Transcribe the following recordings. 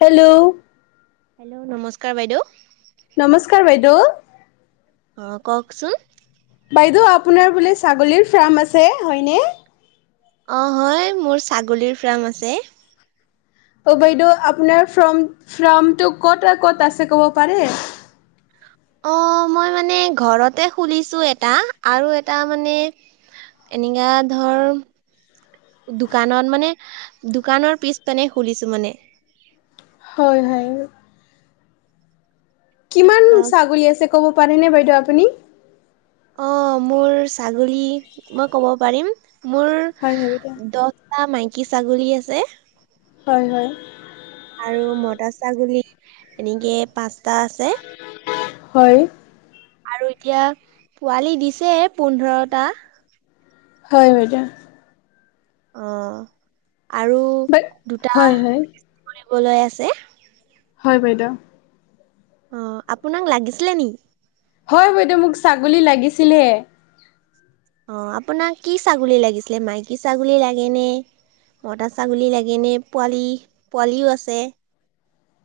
Hello! Hello নমস্কাৰ বাইদেউ। টো অ কওকচোন? বাইদেউ আপোনাৰ বোলে ছাগলীৰ ফ্ৰাৰ্ম আছে হয়নে? অ হয় মোৰ ছাগলীৰ ফ্ৰাৰ্ম আছে। অ বাইদেউ আপোনাৰ ফ্ৰম ফ্ৰমটো ক'ত ক'ত আছে ক'ব পাৰে? [unintelligible] অ মই মানে ঘৰতে খুলিছো এটা আৰু এটা মানে এনেকা ধৰ দোকানত মানে, দোকানৰ পিছ পানে খুলিছো মানে। হয় হয়। কিমান অ ছাগলী আছে ক'ব পাৰেনে বাইদেউ আপুনি। অ মোৰ ছাগলী মই ক'ব পাৰিম। মোৰ হয় হয় বাইদেউ দহটা মাইকী ছাগলী আছে। হয় হয়। আৰু মত ছাগলী এনেকে পাঁচটা আছে। হয়। আৰু এতিয়া পোৱালি দিছে পোন্ধৰটা। হয় বেদাম। অ আৰু বাই দুটা হয় হয় বলৈ আছে। হয় বাইদেউ। অ আপোনাক লাগিছিলে নি? হয় বাইদেউ মোক ছাগলী লাগিছিলহে। অ আপোনাক কি ছাগলী লাগিছিলে মাইকী ছাগলী লাগেনে মতা ছাগলী লাগেনে পোৱালি পোৱালিও আছে?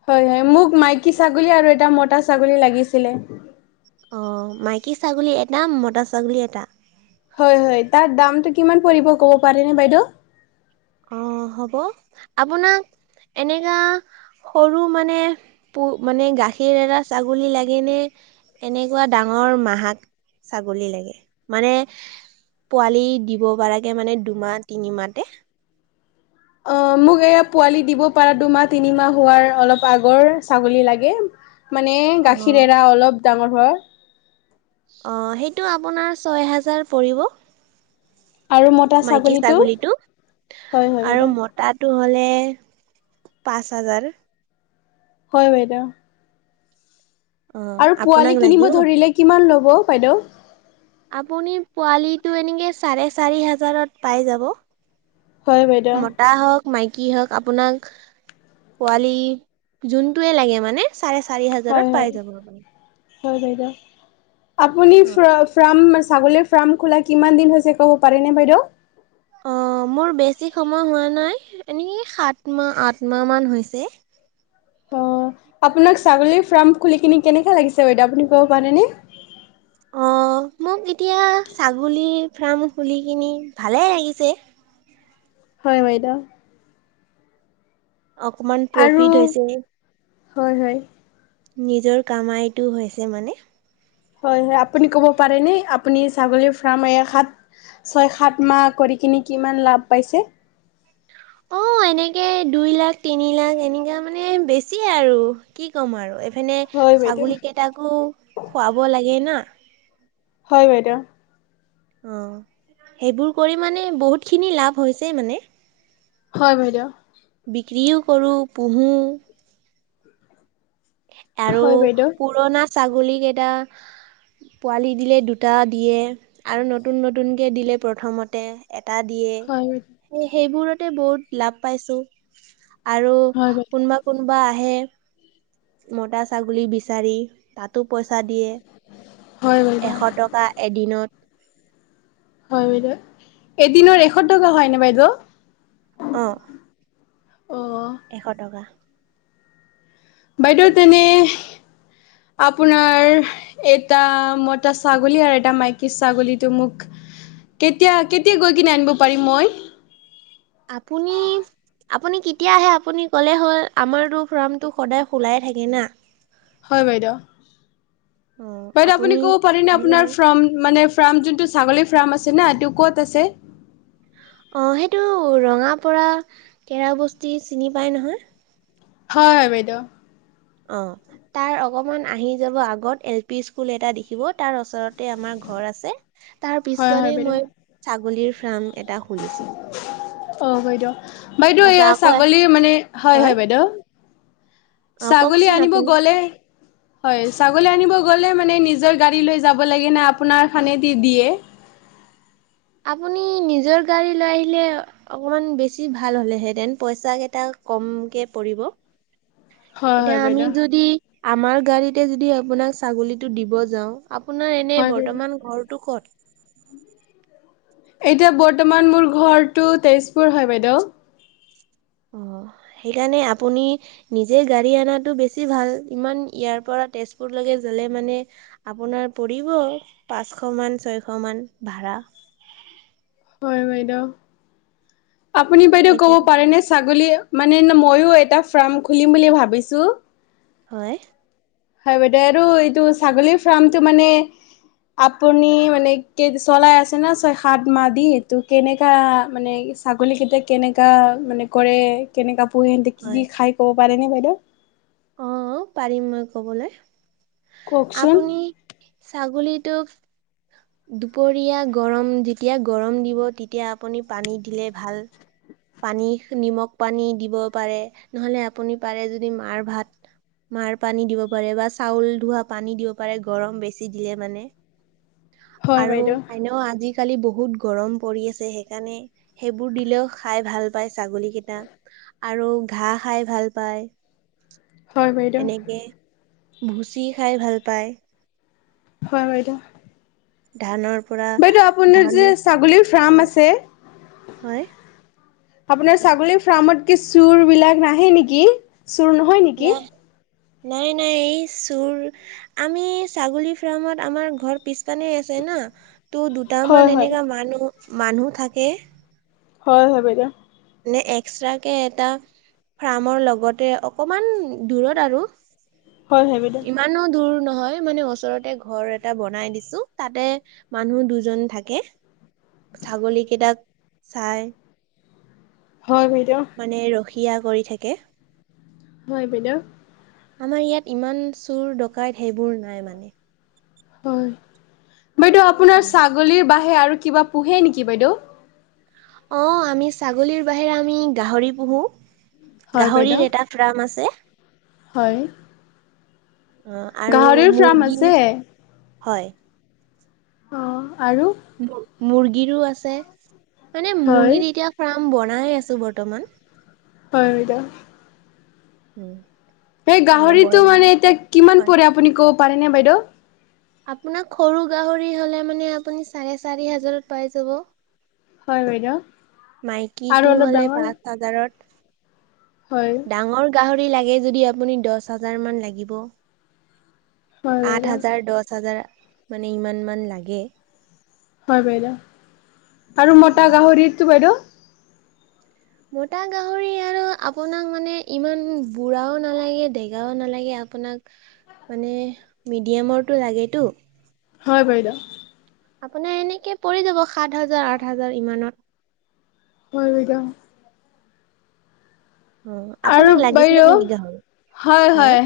হয় হয় মোক মাইকী ছাগলী আৰু এটা মটা ছাগলী লাগিছিলে। অ মাইকী ছাগলী এটা মতা ছাগলী এটা। হয় হয় তাৰ দামটো কিমান পৰিব ক'ব পাৰেনে বাইদেউ? অ হ'ব, আপোনাক এনেকা সৰু মানে প মানে গাখীৰ এৰা ছাগলী লাগেনে এনেকুৱা ডাঙৰ মাহাক ছাগলী লাগে? মানে পোৱালি দিব পাৰাকে মানে দুমাহ তিনিমাহতে। অ। মোক এয়া পোৱালি দিব পাৰা দুমাহ তিনিমাহ হোৱাৰ অলপ আগৰ ছাগলী লাগে। মানে গাখীৰ অ' এৰা অলপ ডাঙৰ হ অ সেইটো আপোনাৰ ছয় হাজাৰ পৰিব। আৰু মতা মাইকী ছাগলীটো হয়, হয় আৰু বাইদেউ। মতাটো হলে পাঁচ হাজাৰ। হয় বাইদেউ। অ আৰু পোৱালি আপোনাক কিনিব লাগিব? ধৰিলে কিমান ল'ব বাইদেউ? আপুনি পোৱালীটো এনেকে চাৰে চাৰি হাজাৰত পাই যাব। হয় বাইদেউ। মতা হওক মাইকী হওক আপোনাক পোৱালি যোনটোয়ে লাগে মানে চ হয় হয় হয় বাইদেউ আপুনি ফ্ৰা ফ্ৰাম আচ ছাগলীৰ ফ্ৰাম খোলা কিমান দিন হৈছে ক'ব পাৰিনে বাইদেউ? অ মোৰ বেছি সময় হোৱা নাই এনেই সাত মাহ আঠ মাহ মান হৈছে। হয়। অ আপোনাক ছাগলী ফাৰ্ম খুলি কিনি কেনেকে লাগিছে বাইদেউ আপুনি ক'ব পাৰেনে। [inaudible] অ মোক এতিয়া ছাগলীৰ ফাৰ্ম খুলি কিনি ভালে লাগিছে। হয় বাইদেউ। অকমান আৰু প্ৰফিট হৈছে হয় হয় নিজৰ কামাইটো হৈছে মানে হয় হয় আপুনি কব পাৰে নে আপুনি ছাগলী ফাৰ্ম এসাত ছয় সাতমাহ কৰি কিনি কিমান লাভ পাইছে [inaudible] অ এনেকে দুই লাখ তিনি লাখ এনেকা মানে বেছি আৰু কি ক'ম আৰু মানে হয় বাইদেউ ছাগলী কেইটাকো খুৱাব লাগে না হয় বাইদেউ? অ, সেইবোৰ কৰি মানে বহুতখিনি লাভ হৈছে মানে। হয় বাইদেউ। বিক্ৰীও কৰোঁ, পোহোঁ। আৰু হয় বাইদেউ পুৰণা ছাগলী কেইটা পোৱালি দিলে দুটা দিয়ে আৰু নতুন নতুনকৈ দিলে প্ৰথমতে এট এটা দিয়ে, হয় বাইদেউ সে সেইবোৰতে বহুত লাভ পাইছোঁ। আৰু হয় বাইদেউ কোনবা কোনোবা আহে মতা ছাগলী বিচাৰি তাতো পইচা দিয়ে হয় বাইদেউ এশ টকা এদিনত হয় বাইদেউ। এদিনৰ এশটকা হয়নে বাইদেউ? অ অ এশ টকা। বাইদেউ তেনে আপোনাৰ এটা মতা ছাগলী আৰু এটা মাইকী ছাগলীটো মোক কেতিয়া কেতিয়া গৈ কিনে আনিব পাৰিম মই আপুনি আপুনি কেতিয়া আহে আপুনি কলে হ'ল আমাৰতো ফাৰ্মতো সদায় খোলাই থাকে না হয় বাইদেউ। অ বাইদেউ আপোনি আপুনি ক'ব পাৰে নে আহিলে আপোনাৰ হ'ল ফৰ্ম মানে ফ্ৰামতোটো ছাগলী ফ্ৰাম আছে না এইটো ক'ত আছে অ সেইটো ৰঙা পৰা কেৰা বস্তি চিনি পাই নহয় হয় হয় বাইদেউ অ তাৰ অকমান আহি যাব আগত এল পি স্কুল এটা দেখিব তাৰ ওচ ৰতে আমাৰ ঘৰ আছে তাৰ হয় হয় পিছফালে বাইদেউ মই ছাগলীৰ ফ্ৰাম এটা খুলিছোঁ [unintelligible] অ বাইদেউ বাইদেউ এয়া আকৌ ছাগলীৰ মানে হয় হয় বাইদেউ অ ছাগলী কওকচোন আনিব আপুনি গ'লে হয় ছাগলী আনিব গলে মানে নিজৰ গাড়ী লৈ যাব লাগে না আপোনাৰ খানেদি দিয়ে [unintelligible] [unintelligible] [inaudible] আপুনি নিজৰ গাড়ী লৈ আহিলে অকমান বেছি ভাল হ'লেহেঁতেন পইচা কেইটা কমকে পৰিব হয় হয় এতিয়া আমি বাইদেউ যদি আমাৰ গাড়ীতে যদি আপোনাক ছাগলীতটো দিব যাওঁ আপোনাৰ এনে হয় বাইদেউ বৰ্তমান ঘৰটো ক'ত? এতিয়া বৰ্তমান মোৰ ঘৰটো তেজপুৰ হয় বাইদেউ অ সেইকাৰণে আপুনি নিজে গাড়ী অনাটোও বেছি ভাল ইমান ইয়াৰ পৰা তেজপুৰলৈকে গলে মানে আপোনাৰ পৰিব পাঁচশ মান ছয়শ মান ভাড়া [unintelligible] [inaudible] হয় বাইদেউ আপুনি বাইদেউ কব সেইকাৰণে পাৰেনে ছাগলী মানে ময়ো এটা ফাৰ্ম খুলিম বুলি ভাবিছোঁ হয় হয় বাইদেউ আৰু এইটো ছাগলীৰ ফাৰ্মটো মানে আপুনি মানে চলাই আছে ন ছয়, সাত মাহ দি তটো কেনেকা মানে। ছাগলীকেইটায়া কেনেকা মানে কৰে কেনেকা। পুহিতে কি হয় কি খাই ক'ব পাৰে ন বাইদেউ অ পাৰিম মই কবলৈ কওকচোন আপুনি ছাগলীত। টো। দুপৰীয়া গৰম যেতিয়া গৰম দিব তেতিয়া আপুনি পানী দিলে ভাল। পানী নিমখ পানী দিব পাৰে নহলে আপুনি পাৰে যদি মাৰ ভাত। উম। মাৰ পানী দিব পাৰে বা চাউল ধোৱা পানী দিব পাৰে গৰম বেছি দিলে মানে। হয় আৰু বাইদেউ এনেও আজিকালি বহুত গৰম পৰি আছে সেইকাৰণে সেইবোৰ দিলেও খাই ভাল পায় ছাগলী কেইটা আৰু ঘাঁহ খাই ভাল পাই হয় বাইদেউ। ভুচি খাই ভাল পায়। হয় হয় বাইদেউ। ধানৰ পৰা বাইদেউ আপোনাৰ ধান যে ছাগলীৰ ফাৰ্ম হয় আছে। হয় আপোনাৰ ছাগলীৰ ফাৰ্মত কি চুৰ বিলাক নাহে নেকি। চুৰ নহয় না নেকি? নাই নাই এই চোৰ আমি ছাগলী ফাৰ্মত আমাৰ ঘৰ পিছ পানে আছে। না ত' হয় দুটামান হয় এনেকা মানুহ মানুহ থাকে। হয় হয় বাইদেউ। নে এক্সট্ৰাকে এটা ফাৰ্মৰ লগতে অকমান দূৰত আৰু হয় হয় বাইদেউ ইমানো দূৰ। নহয় মানে ওচৰতে ঘৰ এটা বনাই দিছো তাতে মানুহ দুজন থাকে। ছাগলীকেইটাক চাই। হয় বাইদেউ। সিয়া কৰি থাকে। হয় বাইদেউ। আমাৰ ইয়াত ইমান চোৰ ডকাইত সেইবোৰ নাই মানে হয় বাইদেউ আপোনাৰ ছাগলীৰ বাহে আৰু কিবা পোহে নেকি বাইদেউ। অ আমি ছাগলীৰ বাহিৰে আমি গাহৰি পোহো। হয় বাইদেউ গাহৰিৰ এটা ফ্ৰ্ম আছে। হয় অ আৰু গাহৰিৰ ফাৰ্ম মুৰ্গী আছে হয় অ আৰু মুৰ্গীৰো আছে মানে হয় মুৰ্গী এতিয়া ফাৰ্ম বনাই আছো বৰ্তমান। হয় বাইদেউ। উম সেই মানে গাহৰিতটো ব্ৰইলাৰ মানে এতিয়া কিমান হয় পৰে আপুনি ক'ব পাৰেনে বাইদেউ। আপোনাক সৰু গাহৰি হলে মান যাব। হয় বাইদেউ আৰু মাইকীটো অলপ হলে ডাঙৰ পাঁচ হাজাৰত হয় ডাঙৰ গাহৰি লাগে যদি আপুনি দহ হাজাৰ মান লাগিব হয় আঠ বাইদেউ হাজাৰ দহ হাজাৰ মানে ইমান মান লাগে। হয় বাইদেউ আৰু অ মতা গাহৰিতটো বাইদেউ। মতা গাহৰি আৰু আপোনাক মানে ইমান বুঢ়াও নালাগে ডেগাও নালাগে। আপোনাক মানে মিডিয়ামৰটো লাগেতটো। হয় বাইদেউ আপোনাৰ এনেকে পৰি যাব সাত হাজাৰ, আঠ হাজাৰ ইমানৰ হয় বাইদেউ। অ আৰু আপোনাক লাগিছিলে বাইদেউ, নেকি গাহৰি হয় হয়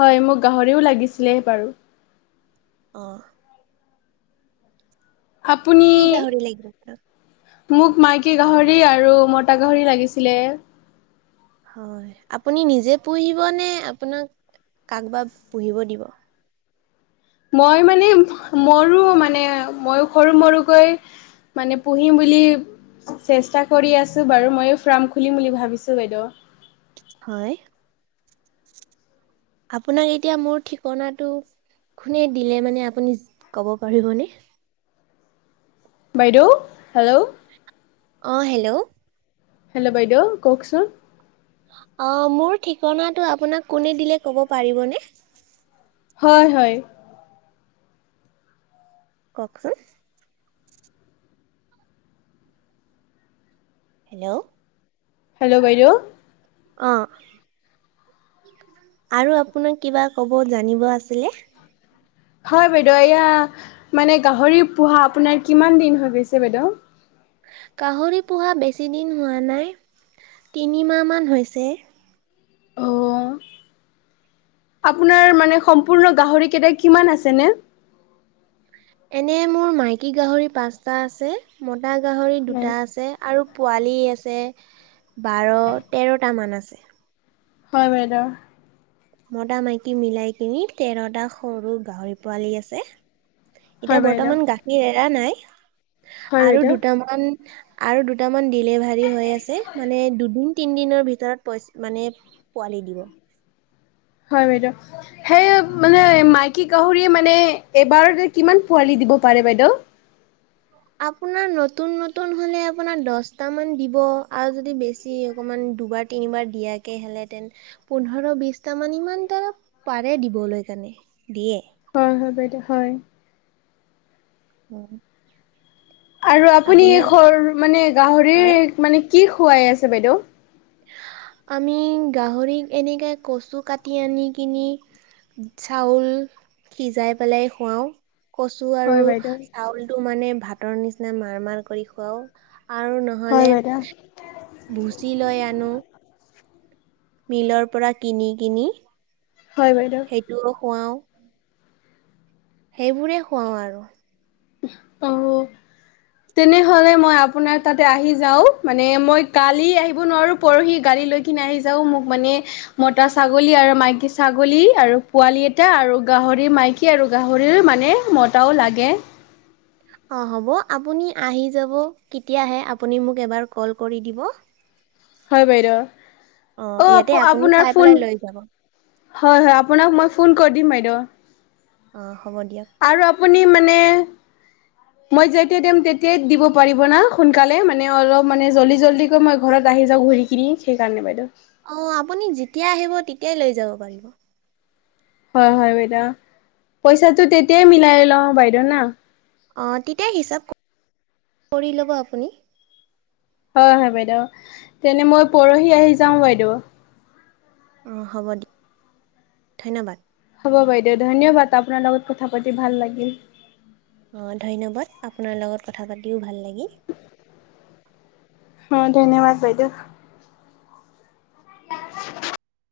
হয় মোক গাহৰিও লাগিছ নেহ বাৰু। অহ। আপুনি কি গাহৰি লাগিব আপোনাক? মোক মাইকী গাহৰি, আৰু মতা গাহৰি লাগিছিলে। হয়, আপুনি নিজে পুহিব নে, আপোনাক কাক বা পুহিব দিব? মই মানে মৰো মানে ময়ো সৰু মৰু কৈ মানে পুহিম বুলি চেষ্টা কৰি আছো বাৰু, ময়ো ফ্ৰাম খুলিম বুলি ভাবিছো বাইদ। হয়। আপোনাক এতিয়া মোৰ ঠিকনাটো কোনে দিলে মানে? আপুনি ক'ব পাৰিব নে? বাইদেউ হেল্ল' অঁ হেল্ল' হেল্ল' বাইদেউ, কওকচোন অ, মোৰ ঠিকনাটো আপোনাক কোনে দিলে ক'ব পাৰিবনে? হয় হয়। কওকচোন? হেল্ল'? হেল্ল' বাইদেউ? অ। আৰু আপোনাক কিবা ক'ব জানিব আছিলে? হয় বাইদউ, এয়া মানে গাহৰি পোহা আপোনাৰ কিমান দিন হৈ গৈছে বাইদেউ? গাহৰি পোহা বেছি দিন হোৱা নাই। তিনিমাহ মান হৈছে। অঁ। আপোনাৰ মানে সম্পূৰ্ণ গাহৰি কেইটা কিমান আছেনে? এনে মোৰ মাইকী গাহৰি পাঁচটা আছে, মতা গাহৰি দুটা হয় আছে আৰু পোৱালি আছে বাৰ- তেৰটামান আছে। হয় বাইদ। মতা-মাইকী মিলাই কিনি তেৰটা সৰু গাহৰি পোৱালী আছে। হয় এতিয়া বাইদেউ বৰ্তমান গাখীৰ এৰা নাই, হয় আৰু বাইদেউ দুটামান আৰু দুটামান ডিলেভাৰি হৈ আছে, মানে দুদিন তিন দিনৰ ভিতৰত পইচ মানে পোৱালি দিব। হয় বাইদেউ, সেই মানে মাইকী গাহৰিয়ে মানে এবাৰতে কিমান পোৱালি দিব পাৰে বাইদেউ? আপোনাৰ নতুন নতুন হলে আপোনাৰ দহটা মান দিব আৰু যদি বেছি অকমান দুবাৰ -তিনিবাৰ দিয়াকে হেলে তেন পোন্ধৰ, বিশটা মান ইমান তা পাৰে দিবলৈ। চানি দিয়ে? হয় হয় বাইদেউ হয়। উম। আৰু আপুনি আপোনাৰ খৰ মানে, হয় গাহৰিক মানে, কি খোৱাই আছে বাইদেউ? আমি গাহৰিক এনেকে কচু কাটি আনি কিনি চাউল সিজাই পেলাই খুৱাও। কচু হয় আৰু বাইদেউ চাউলটো মানে ভাতৰ নিচিনা মাৰ-মাৰ কৰি খুৱাও। আৰু হয় নহলে বাইদেউ। ভূচি লৈ আনো। মিলৰ পৰা কিনি -কিনি। হয়, বাইদেউ। কৱাও সেইবোৰে খুৱাওঁ আৰু অ', তেনেহলে মই আপোনাৰ তাতে আহি যাও মানে মই কালি আহিব নোৱাৰো পৰহি গাৰি লৈ কিনে আহি যাও মোক মানে মতা ছাগলী আৰু মাইকী ছাগলী আৰু পোৱালী এটা আৰু গাহৰি মাইকী আৰু গাহৰি মানে মতাও লাগে অগ, হ'ব আপুনি আহি যাব কেতিয়া আহে আপুনি মোক এবাৰ কল কৰি দিব। হয়, বাইদউ। ইয়াতে অ', আপুনি আপোনাৰ চাই পেলাই ফোন লৈ যাব হয়- হয় আপোনাক মই ফোন কৰি দিম বাইদেউ। অ। হ'ব দিয়ক আৰু আপুনি মানে। মই যেতিয়াই দিম তেতিয়াই দিব পাৰিব না সোনকালে মানে অলপ মানে জলদি জলদি কৈ মই ঘৰত আহি যা ঘূৰি কিনি সেইকাৰণে বাইদউ। অ আপুনি যেতিয়া আহিব তেতিয়াই লৈ যাব পাৰিব। হয় হয় বাইদেউ, পইচাটো তেতিয়াই মিলাই ল বাইদেউ না। অ তেতিয়া হিচাপ কৰি ল'ব আপুনি। হয় -হয় বাইদেউ তেনে মই পৰহি আহি যাও বাইদেউ? অহ, হ'ব দি ধন্যবাদ। হ'ব বাইদেউ ধন্যবাদ আপোনাৰ লগত কথা পাতি ভাল লাগিল। অহ, ধন্যবাদ আপোনাৰ লগত কথা পাতিও ভাল লাগিল। অহ, ধন্যবাদ বাইদেউ। [unintelligible]